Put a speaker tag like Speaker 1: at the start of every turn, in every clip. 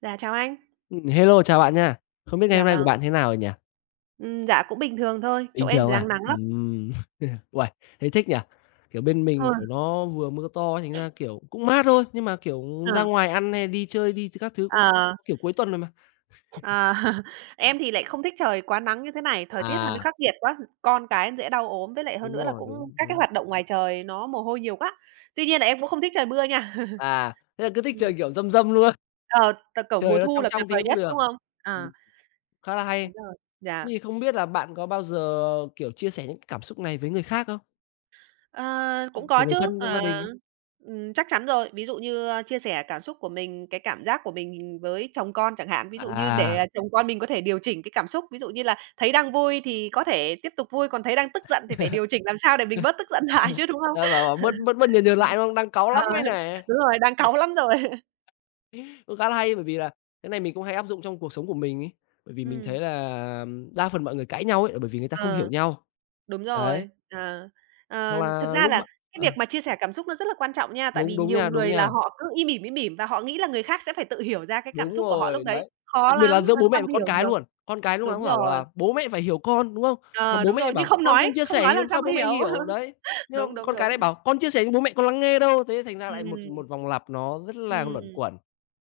Speaker 1: Dạ, chào anh.
Speaker 2: Hello, chào bạn nha. Không biết ngày
Speaker 1: Dạ
Speaker 2: hôm nay của
Speaker 1: vâng.
Speaker 2: bạn thế nào rồi nhỉ?
Speaker 1: Dạ, cũng bình thường thôi, chỗ
Speaker 2: Bình
Speaker 1: em thì
Speaker 2: thường à?
Speaker 1: đang nắng lắm.
Speaker 2: Uầy, thế thích nhỉ? Kiểu, bên
Speaker 1: Ờ.
Speaker 2: mình, kiểu, nó vừa mưa to ấy, thành ra, kiểu, cũng mát thôi, nhưng mà, kiểu,
Speaker 1: Ờ,
Speaker 2: ra ngoài ăn hay đi chơi đi các thứ cũng,
Speaker 1: ờ,
Speaker 2: kiểu, cuối tuần rồi mà.
Speaker 1: ờ, em thì lại không thích trời quá nắng như thế này, thời tiết nó
Speaker 2: À.
Speaker 1: khắc nghiệt quá, con cái dễ đau ốm, với lại hơn
Speaker 2: Đúng
Speaker 1: nữa là
Speaker 2: rồi,
Speaker 1: cũng
Speaker 2: đúng,
Speaker 1: các cái
Speaker 2: đúng.
Speaker 1: hoạt động ngoài trời nó mồ hôi nhiều quá. Tuy nhiên là em cũng không thích trời mưa nha.
Speaker 2: À, thế là cứ thích trời,
Speaker 1: Ừm,
Speaker 2: kiểu, râm râm luôn,
Speaker 1: ờ, t kiểu
Speaker 2: trời
Speaker 1: mùa
Speaker 2: nó
Speaker 1: thu
Speaker 2: trong
Speaker 1: là tuyệt
Speaker 2: trong tí
Speaker 1: vời
Speaker 2: cũng
Speaker 1: nhất,
Speaker 2: được.
Speaker 1: đúng không? À,
Speaker 2: Ừm, khá là hay.
Speaker 1: đúng rồi,
Speaker 2: Thế
Speaker 1: dạ.
Speaker 2: thì không biết là bạn có bao giờ, kiểu, chia sẻ những cái cảm xúc này với người khác không?
Speaker 1: Ờ, cũng có
Speaker 2: Kiểu, người
Speaker 1: chứ.
Speaker 2: thân trong gia
Speaker 1: Ờ,
Speaker 2: đình ấy.
Speaker 1: chắc chắn rồi. Ví dụ như, chia sẻ cảm xúc của mình, cái cảm giác của mình với chồng con chẳng hạn. Ví dụ như để
Speaker 2: À,
Speaker 1: chồng con mình có thể điều chỉnh cái cảm xúc, ví dụ như là thấy đang vui thì có thể tiếp tục vui, còn thấy đang tức giận thì phải điều chỉnh làm sao để mình bớt tức giận lại chứ, đúng không?
Speaker 2: ờ, bảo bảo bớt bớt bớt nhờn nhờn
Speaker 1: Ừm.
Speaker 2: lại, đúng. Đang cáu
Speaker 1: Ờ,
Speaker 2: lắm ấy này.
Speaker 1: đúng rồi, đang cáu lắm rồi.
Speaker 2: Cũng khá là hay bởi vì là cái này mình cũng hay áp dụng trong cuộc sống của mình ấy. Bởi vì mình
Speaker 1: Ừm,
Speaker 2: thấy là đa phần mọi người cãi nhau ấy là bởi vì người ta không
Speaker 1: ờ.
Speaker 2: hiểu nhau.
Speaker 1: Đúng
Speaker 2: Đấy,
Speaker 1: rồi,
Speaker 2: hoặc
Speaker 1: thực
Speaker 2: là
Speaker 1: ra
Speaker 2: lúc
Speaker 1: là
Speaker 2: bạn
Speaker 1: cái
Speaker 2: ờ,
Speaker 1: việc mà chia sẻ cảm xúc nó rất là quan trọng nha, tại
Speaker 2: đúng,
Speaker 1: vì
Speaker 2: đúng
Speaker 1: nhiều
Speaker 2: nha, đúng
Speaker 1: người là
Speaker 2: nha,
Speaker 1: họ cứ im ỉm và họ nghĩ là người khác sẽ phải tự hiểu ra cái cảm
Speaker 2: đúng
Speaker 1: xúc của họ lúc
Speaker 2: rồi,
Speaker 1: đấy,
Speaker 2: đấy.
Speaker 1: khó
Speaker 2: Đặc biệt là
Speaker 1: lắm,
Speaker 2: giữa
Speaker 1: làm
Speaker 2: bố
Speaker 1: sao
Speaker 2: mẹ và
Speaker 1: mà
Speaker 2: con
Speaker 1: hiểu
Speaker 2: cái
Speaker 1: được.
Speaker 2: luôn. Con cái lúc nào
Speaker 1: Đúng
Speaker 2: cũng bảo
Speaker 1: rồi,
Speaker 2: là "Bố mẹ phải hiểu con", đúng không? Mà
Speaker 1: ờ,
Speaker 2: bố
Speaker 1: đúng
Speaker 2: mẹ
Speaker 1: rồi, nhưng
Speaker 2: bảo
Speaker 1: không
Speaker 2: "Con không
Speaker 1: nói,
Speaker 2: chia
Speaker 1: không
Speaker 2: sẻ
Speaker 1: nói
Speaker 2: thì
Speaker 1: làm
Speaker 2: làm
Speaker 1: sao
Speaker 2: sao bố
Speaker 1: mà
Speaker 2: mẹ
Speaker 1: hiểu.
Speaker 2: hiểu?" Đấy, nhưng
Speaker 1: Đúng,
Speaker 2: mà
Speaker 1: đúng,
Speaker 2: con cái
Speaker 1: đúng.
Speaker 2: lại bảo "Con chia sẻ nhưng bố mẹ con lắng nghe đâu." Thế thành ra lại một
Speaker 1: Ừm,
Speaker 2: một vòng lặp nó rất là
Speaker 1: ừm.
Speaker 2: luẩn quẩn.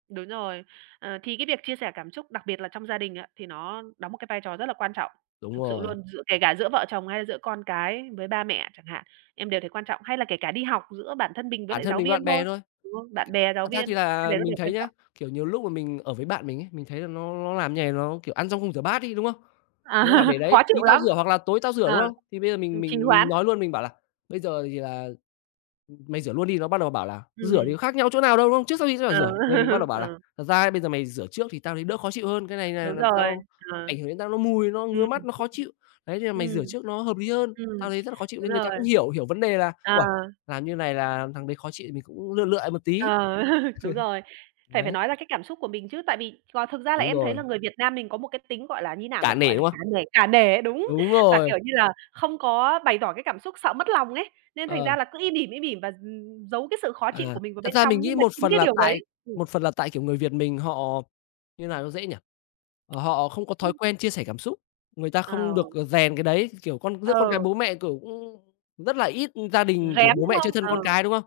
Speaker 1: Đúng rồi. Ờ, thì cái việc chia sẻ cảm xúc, đặc biệt là trong gia đình á, thì nó đóng một cái vai trò rất là quan trọng,
Speaker 2: Đúng
Speaker 1: thực sự
Speaker 2: rồi,
Speaker 1: luôn, giữa kể cả giữa vợ chồng hay là giữa con cái với ba mẹ chẳng hạn, em đều thấy quan trọng, hay là kể cả đi học giữa bản thân mình với
Speaker 2: bản
Speaker 1: lại
Speaker 2: thân
Speaker 1: giáo
Speaker 2: mình với
Speaker 1: viên
Speaker 2: bạn bè
Speaker 1: thôi,
Speaker 2: thôi.
Speaker 1: đúng không? Bạn bè, giáo
Speaker 2: Thật ra thì
Speaker 1: viên, cái
Speaker 2: là
Speaker 1: đấy nó
Speaker 2: mình
Speaker 1: đều
Speaker 2: thấy
Speaker 1: quan
Speaker 2: nhá,
Speaker 1: trọng.
Speaker 2: kiểu, nhiều lúc mà mình ở với bạn mình ấy, mình thấy là nó làm như này nó, kiểu, ăn xong không rửa bát đi, đúng không?
Speaker 1: À,
Speaker 2: Thì nó bảo để
Speaker 1: khó
Speaker 2: đấy tí
Speaker 1: chịu
Speaker 2: tao
Speaker 1: lắm.
Speaker 2: rửa hoặc là tối tao rửa, đúng
Speaker 1: Ờ,
Speaker 2: không? Thì bây giờ mình
Speaker 1: trì
Speaker 2: mình mình
Speaker 1: hoãn.
Speaker 2: nói luôn, mình bảo là "Bây giờ thì là mày rửa luôn đi", nó bắt đầu bảo là "Rửa thì
Speaker 1: Ừm,
Speaker 2: có khác nhau chỗ nào đâu, đúng không? Trước sau khi tao bảo
Speaker 1: ờ,
Speaker 2: rửa." Thì mình bắt đầu bảo là
Speaker 1: ừ,
Speaker 2: "Thật ra bây giờ mày rửa trước thì tao thấy đỡ khó chịu hơn, cái này là
Speaker 1: đúng
Speaker 2: làm
Speaker 1: rồi,
Speaker 2: tao
Speaker 1: ờ,
Speaker 2: ảnh hưởng đến tao, nó mùi, nó ngứa mắt,
Speaker 1: ừm,
Speaker 2: nó khó chịu. Đấy, thì là mày
Speaker 1: ừm,
Speaker 2: rửa trước nó hợp lý hơn,
Speaker 1: ừm,
Speaker 2: tao thấy rất là khó chịu."
Speaker 1: đúng
Speaker 2: Nên người ta
Speaker 1: rồi,
Speaker 2: cũng hiểu hiểu vấn đề là
Speaker 1: ờ.
Speaker 2: "Uầy, làm như này là thằng đấy khó chịu", mình cũng lựa lựa một tí.
Speaker 1: Ờ, đúng rồi. Phải phải
Speaker 2: Đấy.
Speaker 1: nói là cái cảm xúc của mình chứ, tại vì còn thực ra là
Speaker 2: Đúng
Speaker 1: em thấy
Speaker 2: rồi,
Speaker 1: là người Việt Nam mình có một cái tính, gọi là, như nào
Speaker 2: cả
Speaker 1: nhỉ?
Speaker 2: nể,
Speaker 1: Gọi là,
Speaker 2: đúng
Speaker 1: cả
Speaker 2: không?
Speaker 1: nể cả nể ấy, đúng.
Speaker 2: Đúng
Speaker 1: Và,
Speaker 2: rồi,
Speaker 1: kiểu như là, không có bày tỏ cái cảm xúc, sợ mất lòng ấy, nên thành
Speaker 2: ờ,
Speaker 1: ra là cứ im ỉm và, giấu cái sự khó
Speaker 2: à,
Speaker 1: chịu của mình vào
Speaker 2: thật
Speaker 1: bên
Speaker 2: ra
Speaker 1: trong,
Speaker 2: mình nghĩ
Speaker 1: nhưng mà
Speaker 2: một
Speaker 1: chính
Speaker 2: phần
Speaker 1: cái
Speaker 2: là
Speaker 1: điều đấy
Speaker 2: tại một phần là tại, kiểu, người Việt mình họ như nào cho dễ nhỉ? Ờ, họ không có thói
Speaker 1: ừm,
Speaker 2: quen chia sẻ cảm xúc, người ta không được,
Speaker 1: ờ,
Speaker 2: ờ, rèn cái đấy, kiểu, con giữa con cái
Speaker 1: ờ,
Speaker 2: bố mẹ, kiểu, cũng rất là ít gia đình, kiểu,
Speaker 1: rén,
Speaker 2: bố
Speaker 1: đúng
Speaker 2: mẹ chơi
Speaker 1: không?
Speaker 2: thân
Speaker 1: Ờ,
Speaker 2: con cái, đúng không?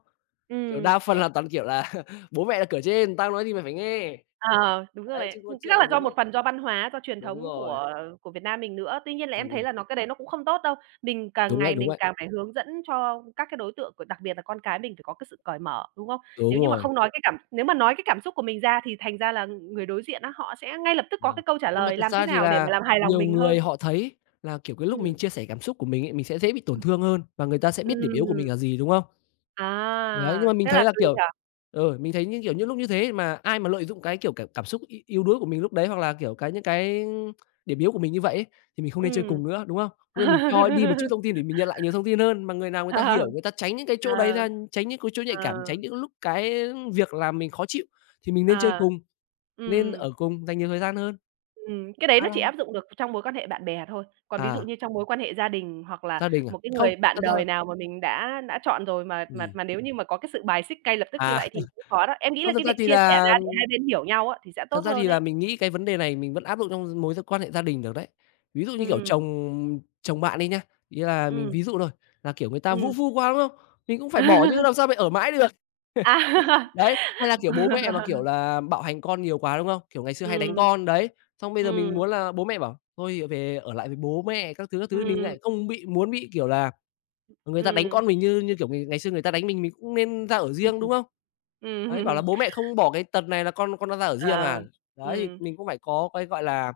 Speaker 1: ừ
Speaker 2: Kiểu, đa phần là toàn, kiểu là, "Bố mẹ là cửa trên, tao nói gì mày phải nghe."
Speaker 1: Ờ, đúng rồi
Speaker 2: Đấy, chứ
Speaker 1: đấy.
Speaker 2: có chuyện
Speaker 1: Chắc
Speaker 2: là
Speaker 1: là
Speaker 2: bố
Speaker 1: do
Speaker 2: mẹ
Speaker 1: một phần do văn hóa, do truyền
Speaker 2: đúng
Speaker 1: thống
Speaker 2: rồi,
Speaker 1: của Việt Nam mình nữa. Tuy nhiên là
Speaker 2: ừm,
Speaker 1: em thấy
Speaker 2: ừm,
Speaker 1: là cái đấy nó cũng không tốt đâu. Mình càng
Speaker 2: đúng đấy,
Speaker 1: ngày
Speaker 2: đúng
Speaker 1: mình
Speaker 2: đấy,
Speaker 1: càng phải hướng dẫn cho các cái đối tượng, đặc biệt là con cái mình phải có cái sự cởi mở, đúng không?
Speaker 2: đúng
Speaker 1: Nếu như mà
Speaker 2: rồi.
Speaker 1: không nói cái cảm Nếu mà nói cái cảm xúc của mình ra thì thành ra là người đối diện á, họ sẽ ngay lập tức có
Speaker 2: Ờ.
Speaker 1: cái câu trả
Speaker 2: Nhưng mà
Speaker 1: lời
Speaker 2: thật
Speaker 1: làm thế
Speaker 2: ra thì
Speaker 1: nào để
Speaker 2: là
Speaker 1: mà làm hài lòng
Speaker 2: nhiều
Speaker 1: mình
Speaker 2: người
Speaker 1: hơn.
Speaker 2: họ thấy là, kiểu, cái lúc mình
Speaker 1: Ừm.
Speaker 2: chia sẻ cảm xúc của mình ấy, mình sẽ dễ bị tổn
Speaker 1: Ừm.
Speaker 2: thương hơn và người ta sẽ biết điểm yếu của
Speaker 1: Ừm.
Speaker 2: mình là gì, đúng không? Đấy, nhưng
Speaker 1: À,
Speaker 2: mà mình
Speaker 1: thế
Speaker 2: thấy
Speaker 1: là
Speaker 2: là,
Speaker 1: tùy
Speaker 2: kiểu,
Speaker 1: hả?
Speaker 2: ừ, mình thấy những, kiểu, những lúc như thế mà ai mà lợi dụng cái, kiểu, cảm cảm xúc yếu đuối của mình lúc đấy hoặc là, kiểu, cái những cái điểm yếu của mình như vậy ấy, thì mình không nên chơi
Speaker 1: Ừm.
Speaker 2: cùng nữa, đúng không? Bây giờ mình cho đi một chút thông tin để mình nhận lại nhiều thông tin hơn, mà người nào người ta
Speaker 1: Ờ.
Speaker 2: hiểu, người ta tránh những cái
Speaker 1: Ờ,
Speaker 2: chỗ đấy ra, tránh những cái chỗ
Speaker 1: ờ,
Speaker 2: nhạy cảm,
Speaker 1: ờ.
Speaker 2: tránh những lúc cái việc làm mình khó chịu thì mình nên chơi
Speaker 1: Ờ.
Speaker 2: cùng, nên
Speaker 1: Ừm.
Speaker 2: ở cùng, dành nhiều thời gian hơn.
Speaker 1: Cái đấy nó
Speaker 2: À.
Speaker 1: chỉ áp dụng được trong mối quan hệ bạn bè thôi. Còn ví dụ
Speaker 2: À.
Speaker 1: như trong mối quan hệ gia đình hoặc là
Speaker 2: Gia đình à?
Speaker 1: một cái
Speaker 2: Không,
Speaker 1: người
Speaker 2: thật
Speaker 1: bạn
Speaker 2: ra là
Speaker 1: đời nào mà mình đã chọn rồi mà mà
Speaker 2: ừm,
Speaker 1: mà nếu như mà có cái sự bài xích ngay lập tức như
Speaker 2: à,
Speaker 1: vậy thì cũng khó đó. Em nghĩ là
Speaker 2: không, thật
Speaker 1: cái
Speaker 2: ra
Speaker 1: việc
Speaker 2: thì
Speaker 1: chia sẻ
Speaker 2: là
Speaker 1: ra để hai bên hiểu nhau á thì sẽ
Speaker 2: thật
Speaker 1: tốt
Speaker 2: ra thì
Speaker 1: hơn
Speaker 2: là
Speaker 1: ấy.
Speaker 2: mình nghĩ cái vấn đề này mình vẫn áp dụng trong mối quan hệ gia đình được đấy. Ví dụ như kiểu
Speaker 1: Ừm,
Speaker 2: chồng chồng bạn đi nhá, ý là mình
Speaker 1: ừm,
Speaker 2: ví dụ thôi, là, kiểu, người ta vũ
Speaker 1: ừm.
Speaker 2: phu quá, đúng không? Mình cũng phải bỏ chứ làm sao mày ở mãi được.
Speaker 1: À.
Speaker 2: Đấy, hay là, kiểu, bố mẹ mà, kiểu là, bạo hành con nhiều quá, đúng không? Kiểu, ngày xưa hay đánh
Speaker 1: Ừm,
Speaker 2: con, đấy, xong bây giờ mình
Speaker 1: ừm,
Speaker 2: muốn là bố mẹ bảo thôi về ở lại với bố mẹ các thứ, mình
Speaker 1: ừm,
Speaker 2: lại không bị muốn bị, kiểu là, người ta đánh
Speaker 1: ừm,
Speaker 2: con mình như như, kiểu, ngày ngày xưa người ta đánh mình cũng nên ra ở riêng, đúng không? Đấy, bảo là
Speaker 1: ừm.
Speaker 2: "Bố mẹ không bỏ cái tật này là con nó ra ở riêng
Speaker 1: Ờ,
Speaker 2: à?" Đấy, thì
Speaker 1: ừm,
Speaker 2: mình cũng phải có cái, gọi là,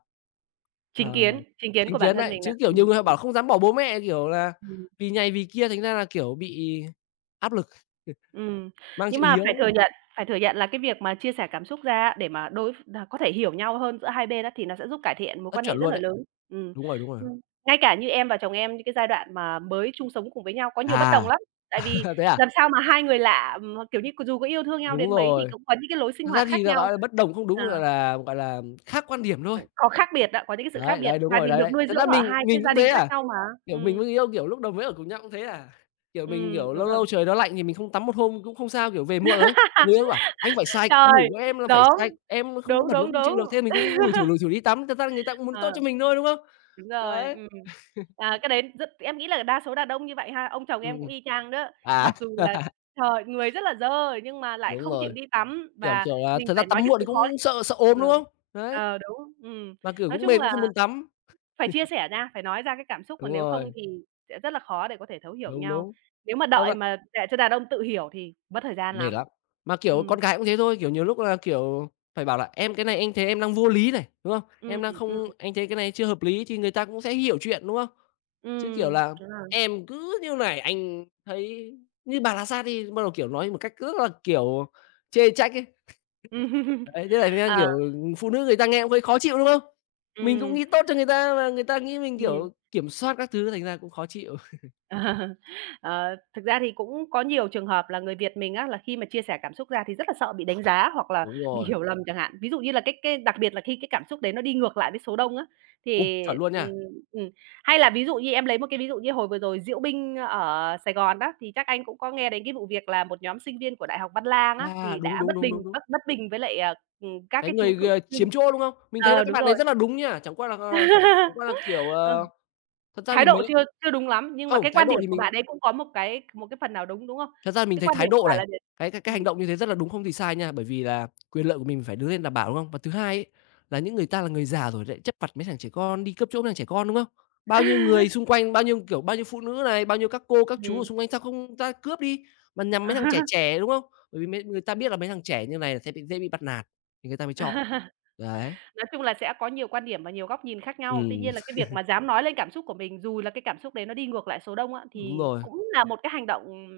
Speaker 2: ờ,
Speaker 1: chính kiến
Speaker 2: chính
Speaker 1: của bản
Speaker 2: kiến
Speaker 1: thân
Speaker 2: đấy,
Speaker 1: mình nè.
Speaker 2: chứ, kiểu, nhiều người họ bảo không dám bỏ bố mẹ, kiểu là,
Speaker 1: Ừm.
Speaker 2: vì này vì kia thành ra là, kiểu, bị áp lực,
Speaker 1: Ừm,
Speaker 2: mang
Speaker 1: nhưng
Speaker 2: chữ
Speaker 1: mà
Speaker 2: hiếu,
Speaker 1: phải thừa nhận là cái việc mà chia sẻ cảm xúc ra á, để mà đối là có thể hiểu nhau hơn giữa hai bên á, thì nó sẽ giúp cải thiện mối
Speaker 2: rất
Speaker 1: quan
Speaker 2: chuẩn
Speaker 1: hệ rất
Speaker 2: luôn
Speaker 1: là
Speaker 2: đấy.
Speaker 1: lớn. Ừm,
Speaker 2: Đúng rồi, đúng rồi.
Speaker 1: ừm, ngay cả như em và chồng em, những cái giai đoạn mà mới chung sống cùng với nhau có nhiều bất đồng
Speaker 2: À,
Speaker 1: lắm, tại vì
Speaker 2: thế à?
Speaker 1: làm sao mà hai người lạ, kiểu như, dù có yêu thương nhau
Speaker 2: Đúng
Speaker 1: đến mấy thì
Speaker 2: rồi.
Speaker 1: cũng có những cái lối sinh
Speaker 2: Thật ra
Speaker 1: hoạt khác
Speaker 2: thì là,
Speaker 1: nhau.
Speaker 2: gọi là, bất đồng không đúng,
Speaker 1: Ờ,
Speaker 2: gọi là, khác quan điểm thôi.
Speaker 1: ừ, có khác biệt đó, có những cái sự khác
Speaker 2: Đấy,
Speaker 1: biệt,
Speaker 2: đấy, đúng
Speaker 1: tại
Speaker 2: rồi,
Speaker 1: vì
Speaker 2: đấy,
Speaker 1: được
Speaker 2: đấy.
Speaker 1: nuôi
Speaker 2: Thật ra
Speaker 1: dưỡng ở
Speaker 2: mình
Speaker 1: hai cái
Speaker 2: mình
Speaker 1: gia
Speaker 2: cũng thế
Speaker 1: đình khác
Speaker 2: à.
Speaker 1: nhau mà.
Speaker 2: Kiểu, mình
Speaker 1: Ừm,
Speaker 2: với người yêu, kiểu, lúc đầu mới ở cùng nhau cũng thế à. Kiểu, mình, kiểu,
Speaker 1: đúng
Speaker 2: lâu
Speaker 1: rồi.
Speaker 2: lâu trời nó lạnh thì mình không tắm một hôm cũng không sao, kiểu, về muộn rồi ấy, người yêu bảo: "Anh phải sạch, ngủ
Speaker 1: Trời,
Speaker 2: với em là phải sạch,
Speaker 1: đúng,
Speaker 2: em không
Speaker 1: đúng,
Speaker 2: bẩn nó
Speaker 1: đúng,
Speaker 2: không
Speaker 1: đúng.
Speaker 2: chịu được." Thế mình cũng lủi thủi đi tắm, thật ra người ta cũng muốn tốt
Speaker 1: Ờ.
Speaker 2: cho mình thôi, đúng không?
Speaker 1: Đúng rồi,
Speaker 2: Đấy,
Speaker 1: ừm. À, cái đấy rất em nghĩ là đa số đàn ông như vậy ha. Ông chồng em
Speaker 2: ừm,
Speaker 1: cũng y chang đó.
Speaker 2: à,
Speaker 1: Mặc dù là trời, người rất là dơ nhưng mà lại
Speaker 2: đúng
Speaker 1: không
Speaker 2: rồi,
Speaker 1: chịu đi tắm
Speaker 2: kiểu,
Speaker 1: và
Speaker 2: kiểu là,
Speaker 1: mình
Speaker 2: thật ra
Speaker 1: phải nói
Speaker 2: tắm
Speaker 1: cái
Speaker 2: muộn thì
Speaker 1: sự khó
Speaker 2: cũng sợ sợ ốm,
Speaker 1: ờ,
Speaker 2: đúng không? Đấy,
Speaker 1: đúng.
Speaker 2: mà, kiểu,
Speaker 1: Nói
Speaker 2: cũng
Speaker 1: chung
Speaker 2: mệt cũng
Speaker 1: là
Speaker 2: không muốn tắm.
Speaker 1: phải chia sẻ nha, phải nói ra cái cảm xúc,
Speaker 2: Đúng
Speaker 1: còn nếu không
Speaker 2: rồi,
Speaker 1: thì sẽ rất là khó để có thể thấu hiểu
Speaker 2: đúng,
Speaker 1: nhau.
Speaker 2: đúng.
Speaker 1: Nếu mà
Speaker 2: Hoặc
Speaker 1: đợi
Speaker 2: là
Speaker 1: mà để cho đàn ông tự hiểu thì mất thời gian
Speaker 2: mệt
Speaker 1: lắm.
Speaker 2: lắm. Mà, kiểu,
Speaker 1: Ừm,
Speaker 2: con gái cũng thế thôi, kiểu, nhiều lúc là, kiểu, phải bảo là "Em, cái này anh thấy em đang vô lý này", đúng không?
Speaker 1: ừm,
Speaker 2: "Em đang
Speaker 1: ừm,
Speaker 2: không anh thấy cái này chưa hợp lý" thì người ta cũng sẽ hiểu chuyện, đúng không? Chứ, kiểu là
Speaker 1: đúng rồi.
Speaker 2: "Em cứ như này anh thấy như bà là sao" thì bắt đầu, kiểu, nói một cách rất là, kiểu, chê trách ấy. Đấy, thế là thành ra,
Speaker 1: Ờ,
Speaker 2: kiểu, phụ nữ người ta nghe cũng hơi khó chịu, đúng không? Mình cũng
Speaker 1: ừm,
Speaker 2: nghĩ tốt cho người ta mà người ta nghĩ mình,
Speaker 1: ừm.
Speaker 2: kiểu, kiểm soát các thứ thành ra cũng khó chịu.
Speaker 1: Ờ, thực ra thì cũng có nhiều trường hợp là người Việt mình á, là khi mà chia sẻ cảm xúc ra thì rất là sợ bị đánh giá hoặc là
Speaker 2: Đúng
Speaker 1: bị
Speaker 2: rồi.
Speaker 1: hiểu lầm chẳng hạn. Ví dụ như là cái đặc biệt là khi cái cảm xúc đấy nó đi ngược lại với số đông á,
Speaker 2: Ôi,
Speaker 1: thì,
Speaker 2: chuẩn luôn
Speaker 1: ừm,
Speaker 2: nha.
Speaker 1: ừm, hay là ví dụ như em lấy một cái ví dụ như hồi vừa rồi diễu binh ở Sài Gòn đó, thì chắc anh cũng có nghe đến cái vụ việc là một nhóm sinh viên của Đại học Văn Lang á,
Speaker 2: À,
Speaker 1: thì
Speaker 2: đúng,
Speaker 1: đã
Speaker 2: đúng,
Speaker 1: bất
Speaker 2: đúng,
Speaker 1: bình
Speaker 2: đúng, đúng.
Speaker 1: bất bất bình với lại, các
Speaker 2: Cái
Speaker 1: cái chú
Speaker 2: người
Speaker 1: cựu chiến binh.
Speaker 2: chiếm chỗ, đúng không? Mình thấy là
Speaker 1: Ờ,
Speaker 2: cái
Speaker 1: đúng
Speaker 2: bạn
Speaker 1: rồi.
Speaker 2: đấy rất là đúng nha, chẳng qua là, ờ, chẳng qua là, kiểu, ờ, thật ra thì
Speaker 1: Thái độ
Speaker 2: mấy
Speaker 1: chưa chưa đúng lắm, nhưng mà
Speaker 2: không,
Speaker 1: cái
Speaker 2: thái
Speaker 1: quan
Speaker 2: độ
Speaker 1: điểm
Speaker 2: thì
Speaker 1: của
Speaker 2: mình
Speaker 1: bạn ấy cũng có một cái phần nào đúng, đúng không?
Speaker 2: thật ra mình
Speaker 1: Cái
Speaker 2: thấy
Speaker 1: quan
Speaker 2: thái
Speaker 1: điểm của
Speaker 2: độ
Speaker 1: bạn
Speaker 2: này,
Speaker 1: là gì?
Speaker 2: cái hành
Speaker 1: Ừm.
Speaker 2: động như thế rất là đúng không thì sai nha, bởi vì là quyền lợi của mình phải đứng lên đảm bảo, đúng không? Và thứ hai ấy, là những người ta là người già rồi lại chấp vặt mấy thằng trẻ con, đi cướp chỗ mấy thằng trẻ con, đúng không? Bao nhiêu người xung quanh, bao nhiêu, kiểu, bao nhiêu phụ nữ này, bao nhiêu các cô, các chú ở
Speaker 1: Ừm.
Speaker 2: xung quanh, sao không ta cướp đi, mà nhằm mấy thằng trẻ trẻ, đúng không? Bởi vì mấy người ta biết là mấy thằng trẻ như này là sẽ bị dễ bị bắt nạt, thì người ta mới chọn. Đấy,
Speaker 1: Nói chung là sẽ có nhiều quan điểm và nhiều góc nhìn khác nhau. Tuy
Speaker 2: ừm,
Speaker 1: nhiên là cái việc mà dám nói lên cảm xúc của mình, dù là cái cảm xúc đấy nó đi ngược lại số đông á,
Speaker 2: đúng
Speaker 1: thì
Speaker 2: rồi.
Speaker 1: cũng là một cái hành động,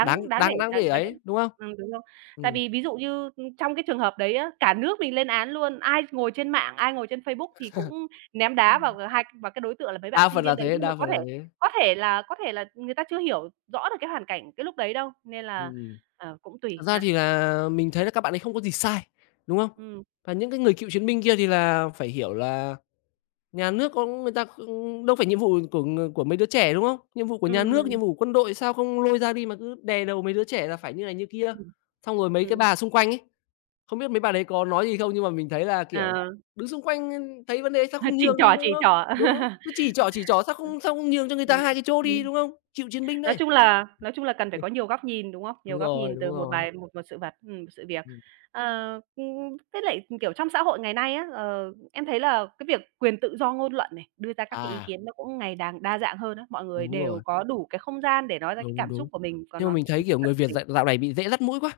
Speaker 2: Đáng
Speaker 1: đáng để
Speaker 2: đáng đáng
Speaker 1: đáng
Speaker 2: để
Speaker 1: đáng để
Speaker 2: ấy, đúng không?
Speaker 1: đúng không? Tại
Speaker 2: Ừm,
Speaker 1: vì ví dụ như, trong cái trường hợp đấy á, cả nước mình lên án luôn, ai ngồi trên mạng, ai ngồi trên Facebook thì cũng ném đá vào g hai vào cái đối tượng là mấy bạn
Speaker 2: đa
Speaker 1: sinh
Speaker 2: phần là
Speaker 1: viên đấy.
Speaker 2: thế,
Speaker 1: Nhưng mà
Speaker 2: đa phần là thế.
Speaker 1: có thể là người ta chưa hiểu rõ được cái hoàn cảnh cái lúc đấy đâu, nên là,
Speaker 2: Ừm,
Speaker 1: cũng
Speaker 2: thật
Speaker 1: tùy
Speaker 2: ra
Speaker 1: ha.
Speaker 2: thì là mình thấy là các bạn ấy không có gì sai, đúng không?
Speaker 1: Ừ.
Speaker 2: Và những cái người cựu chiến binh kia thì là phải hiểu là nhà nước có người ta không đâu phải nhiệm vụ của người của mấy đứa trẻ, đúng không? Nhiệm vụ của
Speaker 1: Ừ.
Speaker 2: nhà nước, nhiệm vụ của quân đội sao không lôi ra đi mà cứ đè đầu mấy đứa trẻ là phải như này như kia.
Speaker 1: ừm,
Speaker 2: Xong rồi mấy cái
Speaker 1: ừm,
Speaker 2: bà xung quanh ấy không biết mấy bạn ấy có nói gì không? Nhưng mà mình thấy là,
Speaker 1: ờ.
Speaker 2: kiểu, đứng xung quanh, thấy vấn đề sao không
Speaker 1: Chỉ
Speaker 2: nhường đi,
Speaker 1: trỏ,
Speaker 2: đúng
Speaker 1: chỉ
Speaker 2: không?
Speaker 1: trỏ.
Speaker 2: Đúng không? Cứ chỉ trỏ sao không nhường cho người ta
Speaker 1: Ừm,
Speaker 2: hai cái chỗ đi,
Speaker 1: ừm.
Speaker 2: đúng không? Chịu chiến binh đấy.
Speaker 1: Nói chung là cần phải có nhiều góc nhìn, đúng không? Nhiều
Speaker 2: Đúng
Speaker 1: góc
Speaker 2: rồi,
Speaker 1: nhìn
Speaker 2: đúng
Speaker 1: từ
Speaker 2: rồi.
Speaker 1: một sự vật, một sự việc.
Speaker 2: Ừm,
Speaker 1: Ờ, với lại, kiểu, trong xã hội ngày nay á, em thấy là cái việc quyền tự do ngôn luận này, đưa ra các cái ý
Speaker 2: à,
Speaker 1: kiến nó cũng ngày càng đa dạng hơn á. Mọi người
Speaker 2: đúng
Speaker 1: đều
Speaker 2: rồi,
Speaker 1: có đủ cái không gian để nói ra cái
Speaker 2: đúng,
Speaker 1: cảm
Speaker 2: đúng.
Speaker 1: xúc của mình, còn
Speaker 2: Nhưng mà
Speaker 1: nó
Speaker 2: mình thấy,
Speaker 1: cũng rất
Speaker 2: kiểu,
Speaker 1: thật
Speaker 2: người
Speaker 1: của
Speaker 2: Việt d
Speaker 1: mình.
Speaker 2: dạo này bị dễ dắt mũi quá.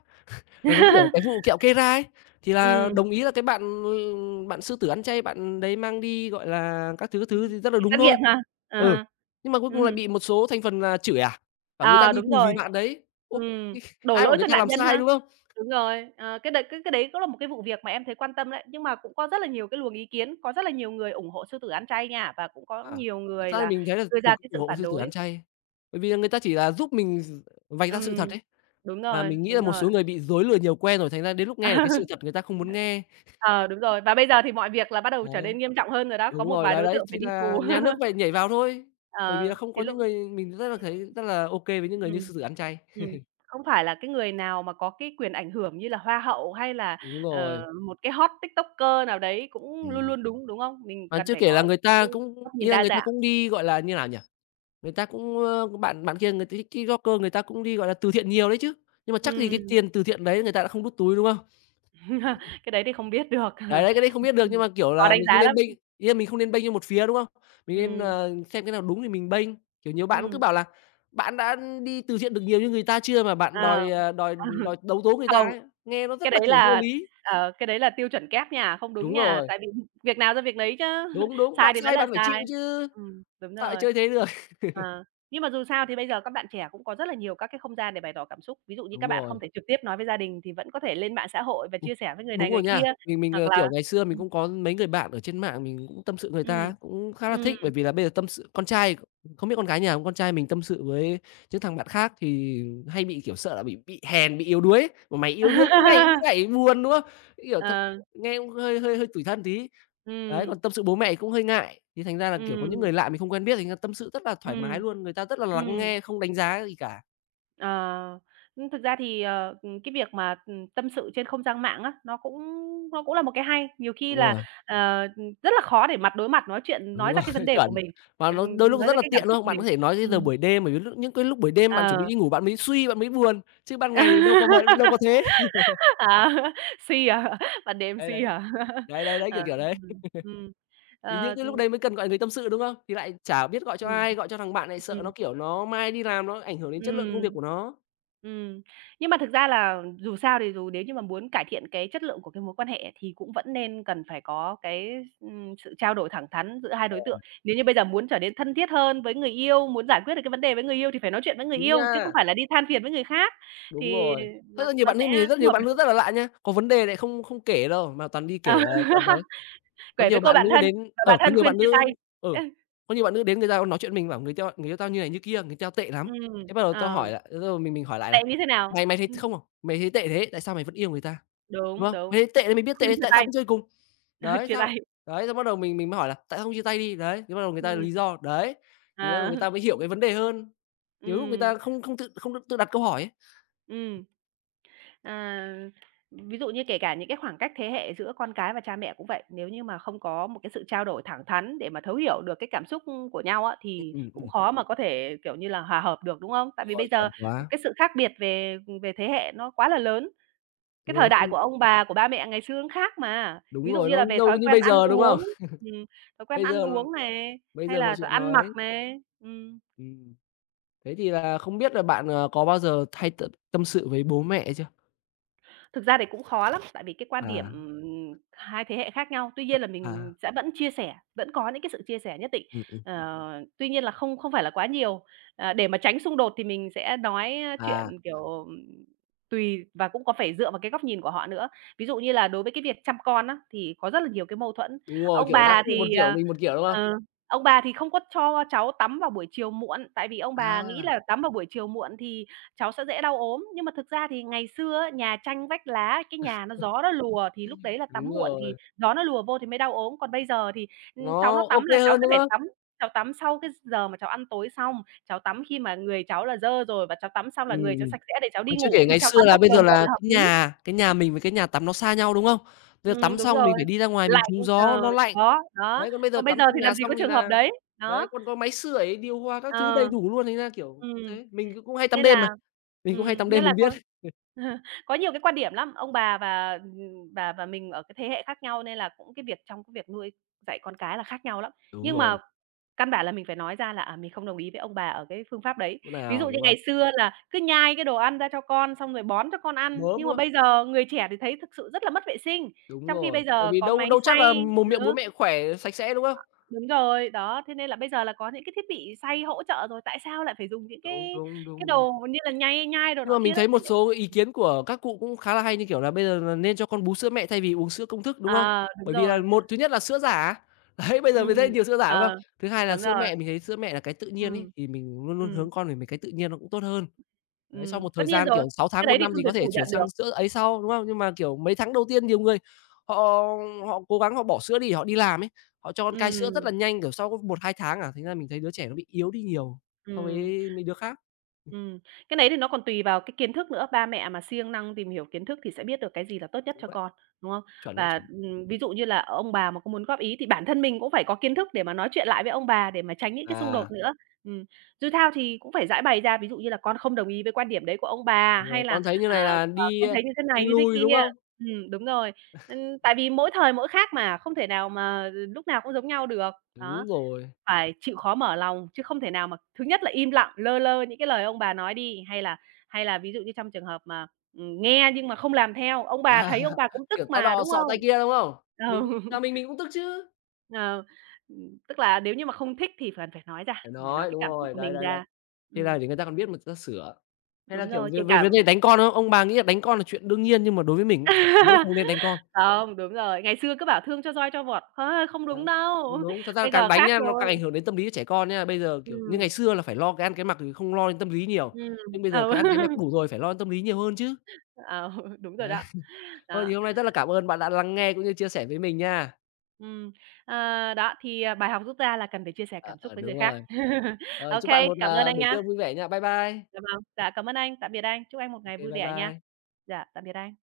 Speaker 2: Nó giống, kiểu, cái vụ kẹo Kera ấy, thì là
Speaker 1: Ừm,
Speaker 2: đồng ý là bạn sư tử ăn chay, bạn đấy mang đi, gọi là, các thứ
Speaker 1: ừm,
Speaker 2: thì rất là đúng
Speaker 1: xét
Speaker 2: thôi.
Speaker 1: nghiệm ha. À
Speaker 2: Ừ,
Speaker 1: ha.
Speaker 2: nhưng mà cuối cùng lại bị một số thành phần là chửi à, bảo người ta
Speaker 1: Ờ,
Speaker 2: đi
Speaker 1: đúng
Speaker 2: tù vì
Speaker 1: rồi.
Speaker 2: bạn đấy. Ô,
Speaker 1: Ừm, đổ
Speaker 2: ai bảo
Speaker 1: lỗi
Speaker 2: người
Speaker 1: cho
Speaker 2: ta
Speaker 1: nạn
Speaker 2: làm
Speaker 1: nhân
Speaker 2: sai,
Speaker 1: ha.
Speaker 2: đúng không?
Speaker 1: Đúng rồi, ờ, cái đấy cũng là một cái vụ việc mà em thấy quan tâm đấy, nhưng mà cũng có rất là nhiều cái luồng ý kiến, có rất là nhiều người ủng hộ sư tử ăn chay nha, và cũng có
Speaker 2: À,
Speaker 1: nhiều
Speaker 2: thật
Speaker 1: người
Speaker 2: ra thì
Speaker 1: là
Speaker 2: mình thấy là
Speaker 1: đưa
Speaker 2: mình
Speaker 1: ra
Speaker 2: cũng
Speaker 1: cái
Speaker 2: ủng
Speaker 1: sự
Speaker 2: hộ
Speaker 1: phản
Speaker 2: sư tử
Speaker 1: đối.
Speaker 2: ăn chay, bởi vì là người ta chỉ là giúp mình vạch ra sự
Speaker 1: Ừm,
Speaker 2: thật ấy.
Speaker 1: đúng
Speaker 2: Và
Speaker 1: rồi,
Speaker 2: mình nghĩ là
Speaker 1: đúng
Speaker 2: một
Speaker 1: rồi.
Speaker 2: số người bị rối lừa nhiều quen rồi, thành ra đến lúc nghe được cái sự thật người ta không muốn nghe.
Speaker 1: Ờ, đúng rồi, và bây giờ thì mọi việc là bắt đầu trở
Speaker 2: Đấy.
Speaker 1: nên nghiêm trọng hơn rồi đó, có
Speaker 2: Đúng
Speaker 1: một
Speaker 2: rồi,
Speaker 1: vài
Speaker 2: đấy,
Speaker 1: đối
Speaker 2: đấy,
Speaker 1: tượng phải
Speaker 2: thì
Speaker 1: đi
Speaker 2: là
Speaker 1: tù.
Speaker 2: nhà nước phải nhảy vào thôi, bởi vì là
Speaker 1: Ờ,
Speaker 2: không có
Speaker 1: thì
Speaker 2: những
Speaker 1: lúc
Speaker 2: người mình rất là thấy
Speaker 1: ừm.
Speaker 2: rất là OK với những người như
Speaker 1: Ừm,
Speaker 2: sư tử ăn chay.
Speaker 1: ừm, không phải là cái người nào mà có cái quyền ảnh hưởng như là hoa hậu hay là,
Speaker 2: Đúng rồi.
Speaker 1: một cái hot TikToker nào đấy cũng luôn
Speaker 2: Ừm.
Speaker 1: luôn đúng, đúng không? Mình
Speaker 2: Mà
Speaker 1: cần
Speaker 2: chưa
Speaker 1: phải
Speaker 2: kể
Speaker 1: có
Speaker 2: là người
Speaker 1: những
Speaker 2: ta
Speaker 1: cái
Speaker 2: cũng
Speaker 1: góc
Speaker 2: ý
Speaker 1: nhìn
Speaker 2: là
Speaker 1: đa
Speaker 2: người ta
Speaker 1: dạng.
Speaker 2: cũng đi, gọi là, như nào nhỉ? Người ta cũng, ơ bạn bạn kia người t TikToker người ta cũng đi, gọi là, từ thiện nhiều đấy chứ, nhưng mà chắc gì cái
Speaker 1: Ừm,
Speaker 2: tiền từ thiện đấy người ta đã không đút túi, đúng không?
Speaker 1: cái đấy thì không biết được.
Speaker 2: Đấy, đấy, cái đấy không biết được nhưng
Speaker 1: Ừm,
Speaker 2: mà, kiểu
Speaker 1: khó
Speaker 2: là,
Speaker 1: đánh
Speaker 2: mình không
Speaker 1: giá
Speaker 2: nên
Speaker 1: lắm.
Speaker 2: ý là mình không nên bênh cho một phía, đúng không? Mình nên,
Speaker 1: Ừm,
Speaker 2: ờ, xem cái nào đúng thì mình bênh. Kiểu, nhiều bạn cứ
Speaker 1: ừm,
Speaker 2: bảo là "Bạn đã đi từ thiện được nhiều như người ta chưa mà bạn đòi,
Speaker 1: ờ.
Speaker 2: à, đòi đòi đấu tố người
Speaker 1: Ờ,
Speaker 2: ta
Speaker 1: không.
Speaker 2: ấy?" Nghe nó rất
Speaker 1: Cái
Speaker 2: là,
Speaker 1: đấy
Speaker 2: kiểu, vô
Speaker 1: là
Speaker 2: lý.
Speaker 1: cái đấy là tiêu chuẩn kép nha, không đúng
Speaker 2: Đúng
Speaker 1: nha,
Speaker 2: rồi,
Speaker 1: tại vì việc nào ra việc đấy chứ,
Speaker 2: đúng, đúng, bạn
Speaker 1: sai thì vẫn
Speaker 2: sai
Speaker 1: là
Speaker 2: bạn phải chịu
Speaker 1: sai.
Speaker 2: chứ,
Speaker 1: Đúng
Speaker 2: sao lại
Speaker 1: rồi.
Speaker 2: chơi thế được?
Speaker 1: Ờ, nhưng mà dù sao thì bây giờ các bạn trẻ cũng có rất là nhiều các cái không gian để bày tỏ cảm xúc. Ví dụ như
Speaker 2: Đúng
Speaker 1: các bạn
Speaker 2: rồi.
Speaker 1: không thể trực tiếp nói với gia đình thì vẫn có thể lên mạng xã hội và
Speaker 2: Ừm,
Speaker 1: chia sẻ với người
Speaker 2: đúng
Speaker 1: này
Speaker 2: rồi
Speaker 1: người kia,
Speaker 2: nha. Mình mình,
Speaker 1: hoặc
Speaker 2: ờ, kiểu,
Speaker 1: là
Speaker 2: ngày xưa mình
Speaker 1: ừm,
Speaker 2: cũng có mấy người bạn ở trên mạng mình cũng tâm sự người
Speaker 1: ừm,
Speaker 2: ta, cũng khá là
Speaker 1: ừm.
Speaker 2: thích, bởi vì là bây giờ tâm sự con trai không biết con gái nhà, con trai mình tâm sự với những thằng bạn khác thì hay bị, kiểu, sợ là bị hèn, bị yếu đuối ấy, mà "Mày yếu đuối con này con nại", buồn, đúng không? Kiểu, thật
Speaker 1: Ờ,
Speaker 2: nghe cũng hơi hơi hơi tủi thân tí. Đấy,
Speaker 1: ừm,
Speaker 2: còn tâm sự bố mẹ cũng hơi ngại, thì thành ra là, kiểu, có những
Speaker 1: ừm,
Speaker 2: người lạ mình không quen biết thành ra tâm sự rất là thoải
Speaker 1: ừm,
Speaker 2: mái luôn, người ta rất là lắng
Speaker 1: ừm.
Speaker 2: nghe, không đánh giá gì cả.
Speaker 1: Ờ, thực ra thì, cái việc mà, tâm sự trên không gian mạng á, nó cũng là một cái hay. Nhiều khi
Speaker 2: Đúng
Speaker 1: là,
Speaker 2: rồi.
Speaker 1: rất là khó để mặt đối mặt nói chuyện,
Speaker 2: Đúng
Speaker 1: nói ra
Speaker 2: rồi,
Speaker 1: cái vấn đề của
Speaker 2: chuẩn.
Speaker 1: mình,
Speaker 2: Và
Speaker 1: ừm,
Speaker 2: nó đôi lúc
Speaker 1: nói
Speaker 2: rất
Speaker 1: ra
Speaker 2: là
Speaker 1: cái cảm
Speaker 2: tiện, đúng
Speaker 1: xúc
Speaker 2: không?
Speaker 1: của
Speaker 2: Bạn có
Speaker 1: mình.
Speaker 2: thể nói cái giờ
Speaker 1: Ừm,
Speaker 2: buổi đêm, bởi vì lúc những cái lúc buổi đêm bạn chuẩn bị
Speaker 1: ờ.
Speaker 2: đi ngủ bạn mới suy, bạn mới buồn, chứ ban ngày thì đâu có mấy đâu có thế.
Speaker 1: À, suy à, bạn để em
Speaker 2: Đấy,
Speaker 1: suy
Speaker 2: đấy,
Speaker 1: à?
Speaker 2: đấy, đấy, đấy,
Speaker 1: Ờ,
Speaker 2: kiểu, kiểu đấy.
Speaker 1: ừm.
Speaker 2: Thì những
Speaker 1: Ờ,
Speaker 2: cái lúc đấy mới cần gọi người tâm sự, đúng không? Thì lại chả biết gọi cho
Speaker 1: ừm.
Speaker 2: ai, gọi cho thằng bạn lại sợ nó,
Speaker 1: Ừm,
Speaker 2: kiểu, nó mai đi làm nó ảnh hưởng đến chất lượng công
Speaker 1: ừm.
Speaker 2: việc của nó.
Speaker 1: Ừm, nhưng mà thực ra là dù sao thì dù nếu như mà muốn cải thiện cái chất lượng của cái mối quan hệ thì cũng vẫn nên cần phải có cái, sự trao đổi thẳng thắn giữa hai đối tượng. Nếu như bây giờ muốn trở nên thân thiết hơn với người yêu, muốn giải quyết được cái vấn đề với người yêu thì phải nói chuyện với người
Speaker 2: Đúng
Speaker 1: yêu, chứ không
Speaker 2: nha,
Speaker 1: phải là đi than phiền với người khác,
Speaker 2: đúng
Speaker 1: thì
Speaker 2: rồi. Rất
Speaker 1: nó
Speaker 2: là nhiều
Speaker 1: nó
Speaker 2: bạn
Speaker 1: sẽ
Speaker 2: nữ mình thấy rất
Speaker 1: không
Speaker 2: nhiều
Speaker 1: hợp
Speaker 2: bạn nữ
Speaker 1: lý.
Speaker 2: rất là lạ nha, có vấn đề lại không không kể đâu, mà toàn đi
Speaker 1: Ờ,
Speaker 2: kể, ờ, toàn đấy. Có
Speaker 1: kể với
Speaker 2: nhiều
Speaker 1: cô
Speaker 2: bạn
Speaker 1: bạn
Speaker 2: nữ
Speaker 1: thân
Speaker 2: đến
Speaker 1: và
Speaker 2: ờ,
Speaker 1: bạn
Speaker 2: có
Speaker 1: thân
Speaker 2: nhiều
Speaker 1: khuyên
Speaker 2: bạn
Speaker 1: chia tay.
Speaker 2: nữ ừ, có nhiều bạn nữ đến người ta nói chuyện mình bảo "Người tao người yêu tao như này như kia, người tao tệ lắm."
Speaker 1: Ừm,
Speaker 2: Thế bắt đầu tao
Speaker 1: ờ,
Speaker 2: hỏi lại rồi mình hỏi lại
Speaker 1: tại
Speaker 2: là
Speaker 1: như thế nào?
Speaker 2: "Mày mày thấy không không? Mày thấy tệ thế, tại sao mày vẫn yêu người ta? Đúng
Speaker 1: Đúng,
Speaker 2: không? Mày
Speaker 1: đúng,
Speaker 2: thấy tệ thì mày biết
Speaker 1: khuyên
Speaker 2: tệ,
Speaker 1: chia
Speaker 2: tại sao
Speaker 1: tay,
Speaker 2: vẫn chơi cùng?" Đấy,
Speaker 1: chia
Speaker 2: sao
Speaker 1: tay.
Speaker 2: đấy, xong bắt đầu mình mới hỏi là "Tại sao không chia tay đi?" Đấy, thế bắt đầu người ta
Speaker 1: Ừm,
Speaker 2: lý do, đấy, thì bắt đầu
Speaker 1: ờ,
Speaker 2: người ta mới hiểu cái vấn đề hơn. Nhiều lúc người
Speaker 1: ừm,
Speaker 2: ta không không tự không tự đặt câu hỏi ấy.
Speaker 1: ừm. À, ví dụ như kể cả những cái khoảng cách thế hệ giữa con cái và cha mẹ cũng vậy, nếu như mà không có một cái sự trao đổi thẳng thắn để mà thấu hiểu được cái cảm xúc của nhau á,
Speaker 2: Ừm,
Speaker 1: thì
Speaker 2: ừm,
Speaker 1: cũng
Speaker 2: ừm,
Speaker 1: khó mà có thể, kiểu như là, hòa hợp được, đúng không? Tại vì
Speaker 2: rồi,
Speaker 1: bây giờ
Speaker 2: chuẩn quá.
Speaker 1: cái sự khác biệt về về thế hệ nó quá là lớn. Cái
Speaker 2: Đúng rồi,
Speaker 1: thời
Speaker 2: nó
Speaker 1: đại
Speaker 2: không
Speaker 1: của ông bà, của ba mẹ ngày xưa nó khác mà.
Speaker 2: đúng
Speaker 1: Ví dụ
Speaker 2: rồi,
Speaker 1: như
Speaker 2: nó
Speaker 1: là về
Speaker 2: đâu có
Speaker 1: thói
Speaker 2: như
Speaker 1: quen
Speaker 2: bây
Speaker 1: ăn
Speaker 2: giờ, đúng không?
Speaker 1: uống ừm, thói quen
Speaker 2: Bây giờ
Speaker 1: ăn uống này,
Speaker 2: bây
Speaker 1: hay
Speaker 2: giờ mọi
Speaker 1: là
Speaker 2: chuyện
Speaker 1: ăn
Speaker 2: nó
Speaker 1: mặc
Speaker 2: ấy.
Speaker 1: này. Ừm.
Speaker 2: Ừm. Thế thì là không biết là bạn, có bao giờ hay tâm sự với bố mẹ chưa?
Speaker 1: Thực ra thì cũng khó lắm, tại vì cái quan điểm,
Speaker 2: À,
Speaker 1: hai thế hệ khác nhau. Tuy nhiên là mình
Speaker 2: à,
Speaker 1: sẽ vẫn chia sẻ, vẫn có những cái sự chia sẻ nhất định,
Speaker 2: ừm, ừm,
Speaker 1: ờ, tuy nhiên là không không phải là quá nhiều. À, để mà tránh xung đột thì mình sẽ nói
Speaker 2: à,
Speaker 1: chuyện, kiểu, ừm, tùy và cũng có phải dựa vào cái góc nhìn của họ nữa. Ví dụ như là đối với cái việc chăm con á, thì có rất là nhiều cái mâu thuẫn.
Speaker 2: đúng rồi,
Speaker 1: Ông
Speaker 2: kiểu, các
Speaker 1: bà
Speaker 2: cụ một
Speaker 1: thì,
Speaker 2: kiểu, mình một kiểu, đúng không?
Speaker 1: ờ, ờ, ông bà thì không có cho cháu tắm vào buổi chiều muộn, tại vì ông bà nghĩ
Speaker 2: À,
Speaker 1: là tắm vào buổi chiều muộn thì cháu sẽ dễ đau ốm, nhưng mà thực ra thì ngày xưa á, nhà tranh vách lá, cái nhà nó gió nó lùa thì lúc đấy là
Speaker 2: đúng
Speaker 1: tắm muộn thì
Speaker 2: rồi,
Speaker 1: gió nó lùa vô thì mới đau ốm. Còn bây giờ thì, cháu
Speaker 2: nó
Speaker 1: nó tắm
Speaker 2: OK
Speaker 1: là cháu
Speaker 2: hơn,
Speaker 1: sẽ
Speaker 2: đúng
Speaker 1: phải
Speaker 2: không?
Speaker 1: tắm cháu tắm sau cái giờ mà cháu ăn tối xong, cháu tắm khi mà người cháu là dơ rồi và cháu tắm xong
Speaker 2: ừ
Speaker 1: là người cháu
Speaker 2: ừm,
Speaker 1: sạch sẽ để cháu
Speaker 2: mà
Speaker 1: đi
Speaker 2: chưa
Speaker 1: ngủ,
Speaker 2: kể
Speaker 1: thì
Speaker 2: ngày
Speaker 1: cháu
Speaker 2: xưa
Speaker 1: tắm
Speaker 2: là
Speaker 1: vào
Speaker 2: bây
Speaker 1: chiều
Speaker 2: giờ
Speaker 1: muộn
Speaker 2: là
Speaker 1: là hợp
Speaker 2: cái
Speaker 1: lý.
Speaker 2: nhà cái nhà mình với cái nhà tắm nó xa nhau, đúng không? Bây giờ tắm
Speaker 1: Đúng
Speaker 2: xong mình
Speaker 1: rồi,
Speaker 2: phải đi ra ngoài mình
Speaker 1: lạnh,
Speaker 2: trúng gió, nó
Speaker 1: ờ,
Speaker 2: lạnh.
Speaker 1: đó, đó.
Speaker 2: Đấy, còn bây giờ
Speaker 1: Còn bây
Speaker 2: tắm
Speaker 1: giờ
Speaker 2: trong
Speaker 1: thì
Speaker 2: nhà
Speaker 1: làm gì
Speaker 2: xong
Speaker 1: có
Speaker 2: thì
Speaker 1: trường hợp
Speaker 2: là
Speaker 1: đấy.
Speaker 2: đấy,
Speaker 1: Đó,
Speaker 2: còn có máy sưởi, điều hòa các thứ đầy
Speaker 1: ờ.
Speaker 2: đủ luôn, thành ra, kiểu,
Speaker 1: Ừm.
Speaker 2: thế, mình cũng cũng hay tắm
Speaker 1: Nên
Speaker 2: đêm mà,
Speaker 1: là
Speaker 2: mình cũng hay
Speaker 1: ừm,
Speaker 2: tắm
Speaker 1: nên
Speaker 2: đêm
Speaker 1: là
Speaker 2: mình
Speaker 1: có
Speaker 2: biết.
Speaker 1: có nhiều cái quan điểm lắm, ông bà và mình ở cái thế hệ khác nhau nên là cũng cái việc trong cái việc nuôi dạy con cái là khác nhau lắm.
Speaker 2: Đúng
Speaker 1: Nhưng mà
Speaker 2: rồi,
Speaker 1: căn bản là mình phải nói ra là, à, mình không đồng ý với ông bà ở cái phương pháp đấy.
Speaker 2: chỗ
Speaker 1: Ví
Speaker 2: nào,
Speaker 1: dụ như
Speaker 2: đúng không?
Speaker 1: ngày xưa là cứ nhai cái đồ ăn ra cho con xong rồi bón cho con ăn,
Speaker 2: Mớm, đúng
Speaker 1: nhưng mà
Speaker 2: không?
Speaker 1: bây giờ người trẻ thì thấy thực sự rất là mất vệ sinh,
Speaker 2: Đúng
Speaker 1: trong khi
Speaker 2: rồi,
Speaker 1: bây
Speaker 2: bởi
Speaker 1: giờ
Speaker 2: vì
Speaker 1: có
Speaker 2: đâu
Speaker 1: máy
Speaker 2: đâu chắc là
Speaker 1: xay
Speaker 2: mồm miệng bố
Speaker 1: ừ.
Speaker 2: mẹ khỏe, sạch sẽ, đúng không?
Speaker 1: Đúng rồi, đó, thế nên là bây giờ là có những cái thiết bị xay hỗ trợ rồi, tại sao lại phải dùng những
Speaker 2: Đúng,
Speaker 1: cái
Speaker 2: đúng,
Speaker 1: cái
Speaker 2: đúng, đúng.
Speaker 1: đồ như là nhai nhai đồ
Speaker 2: Nhưng
Speaker 1: nọ
Speaker 2: mà mình
Speaker 1: kia đó
Speaker 2: thấy
Speaker 1: để
Speaker 2: một
Speaker 1: để.
Speaker 2: số ý kiến của các cụ cũng khá là hay, như kiểu là bây giờ là nên cho con bú sữa mẹ thay vì uống sữa công thức, đúng không?
Speaker 1: Ờ, đúng
Speaker 2: Bởi vì là
Speaker 1: rồi,
Speaker 2: thứ nhất là sữa giả, đấy, bây giờ mình thấy
Speaker 1: ừm,
Speaker 2: nhiều sữa giả, đúng
Speaker 1: ờ,
Speaker 2: không? Thứ hai là
Speaker 1: đúng
Speaker 2: sữa
Speaker 1: rồi.
Speaker 2: mẹ, mình thấy sữa mẹ là cái tự nhiên ấy,
Speaker 1: Ừm.
Speaker 2: thì mình luôn luôn
Speaker 1: Ừm,
Speaker 2: hướng con mình về mấy cái tự nhiên nó cũng tốt hơn. Đấy, sau
Speaker 1: ừm,
Speaker 2: một thời
Speaker 1: tất nhiên
Speaker 2: gian,
Speaker 1: rồi,
Speaker 2: kiểu, 6
Speaker 1: cái
Speaker 2: tháng,
Speaker 1: đấy
Speaker 2: một
Speaker 1: thì
Speaker 2: năm
Speaker 1: không
Speaker 2: thì
Speaker 1: thể
Speaker 2: có thể
Speaker 1: phủ
Speaker 2: chuyển
Speaker 1: nhận được.
Speaker 2: sang sữa ấy sau, đúng không? Nhưng mà, kiểu, mấy tháng đầu tiên nhiều người họ họ cố gắng họ bỏ sữa đi họ đi làm ấy, họ cho con cai sữa rất là
Speaker 1: Ừm.
Speaker 2: nhanh, kiểu, sau có 1, 2 tháng à, thành ra mình thấy đứa trẻ nó bị yếu đi nhiều so
Speaker 1: Ừm.
Speaker 2: với mấy đứa khác.
Speaker 1: Ừm, cái đấy thì nó còn tùy vào cái kiến thức nữa, ba mẹ mà siêng năng tìm hiểu kiến thức thì sẽ biết được cái gì là tốt nhất
Speaker 2: Đúng
Speaker 1: cho
Speaker 2: đấy,
Speaker 1: con, đúng không?
Speaker 2: chuẩn đấy,
Speaker 1: Và,
Speaker 2: chuẩn.
Speaker 1: ví dụ như là ông bà mà có muốn góp ý thì bản thân mình cũng phải có kiến thức để mà nói chuyện lại với ông bà để mà tránh những cái xung
Speaker 2: À,
Speaker 1: đột nữa. Ừm, dù thao thì cũng phải giãi bày ra, ví dụ như là "Con không đồng ý với quan điểm đấy của ông bà"
Speaker 2: rồi
Speaker 1: hay là
Speaker 2: con thấy như này
Speaker 1: "À,
Speaker 2: là
Speaker 1: ờ,
Speaker 2: đi,
Speaker 1: con
Speaker 2: a,
Speaker 1: thấy như thế
Speaker 2: đi
Speaker 1: này, như thế
Speaker 2: lùi, đúng
Speaker 1: kia."
Speaker 2: không?
Speaker 1: Đúng rồi. Tại vì mỗi thời mỗi khác mà, không thể nào mà, lúc nào cũng giống nhau được. Đó.
Speaker 2: Đúng rồi.
Speaker 1: Phải chịu khó mở lòng, chứ không thể nào mà thứ nhất là im lặng, lơ lơ những cái lời ông bà nói đi, hay là ví dụ như trong trường hợp mà, nghe nhưng mà không làm theo, ông bà thấy
Speaker 2: À,
Speaker 1: ông bà cũng tức
Speaker 2: kiểu, tay
Speaker 1: mà,
Speaker 2: nọ
Speaker 1: đúng
Speaker 2: xọ
Speaker 1: không?
Speaker 2: tay kia, đúng không? Mình
Speaker 1: Ừ.
Speaker 2: cũng nhà mình cũng tức chứ.
Speaker 1: Ờ, tức là nếu như mà không thích thì cần phải nói ra,
Speaker 2: Phải
Speaker 1: phải nói
Speaker 2: nói,
Speaker 1: cái
Speaker 2: đúng
Speaker 1: cảm xúc
Speaker 2: rồi,
Speaker 1: của
Speaker 2: đấy,
Speaker 1: mình
Speaker 2: đấy, đấy.
Speaker 1: ra.
Speaker 2: Thế là
Speaker 1: Ừm,
Speaker 2: để người ta còn biết mà người ta sửa. Hay là,
Speaker 1: đúng
Speaker 2: kiểu,
Speaker 1: rồi,
Speaker 2: về
Speaker 1: kể
Speaker 2: về
Speaker 1: cả
Speaker 2: vấn đề đánh con á, ông bà nghĩ là đánh con là chuyện đương nhiên nhưng mà đối với mình ấy, mình nghĩ không nên đánh con.
Speaker 1: không, đúng rồi, ngày xưa cứ bảo "Thương cho roi cho vọt", ơ, không đúng
Speaker 2: Đấy,
Speaker 1: đâu,
Speaker 2: cũng đúng, thật ra là
Speaker 1: bây
Speaker 2: càng
Speaker 1: giờ
Speaker 2: đánh
Speaker 1: khác
Speaker 2: nhá, nó càng
Speaker 1: rồi.
Speaker 2: ảnh hưởng đến tâm lý của trẻ con nhá. Bây giờ, kiểu như, ngày
Speaker 1: Ừm,
Speaker 2: xưa là phải lo cái ăn cái mặc thì không lo đến tâm lý nhiều,
Speaker 1: ừ,
Speaker 2: nhưng bây giờ
Speaker 1: ờ.
Speaker 2: cái ăn cái mặc đủ rồi phải lo đến tâm lý nhiều hơn chứ.
Speaker 1: Ờ, đúng rồi
Speaker 2: Đấy,
Speaker 1: đó.
Speaker 2: thôi thì
Speaker 1: Đó.
Speaker 2: hôm nay rất là cảm ơn bạn đã lắng nghe cũng như chia sẻ với mình nha.
Speaker 1: Ừm, đó, thì, à, bài học rút ra là cần phải chia sẻ cảm xúc
Speaker 2: Ờ,
Speaker 1: với người
Speaker 2: đúng
Speaker 1: khác.
Speaker 2: rồi. Ờ,
Speaker 1: Ô
Speaker 2: chúc bạn
Speaker 1: kê,
Speaker 2: một,
Speaker 1: cảm ơn
Speaker 2: à,
Speaker 1: anh
Speaker 2: buổi
Speaker 1: nha.
Speaker 2: trưa vui vẻ nha. Bye bye.
Speaker 1: Dạ vâng, dạ, cảm ơn anh, tạm biệt anh, chúc anh một
Speaker 2: Ô
Speaker 1: ngày
Speaker 2: kê,
Speaker 1: vui
Speaker 2: bye
Speaker 1: vẻ
Speaker 2: bye.
Speaker 1: nha. Dạ, tạm biệt anh.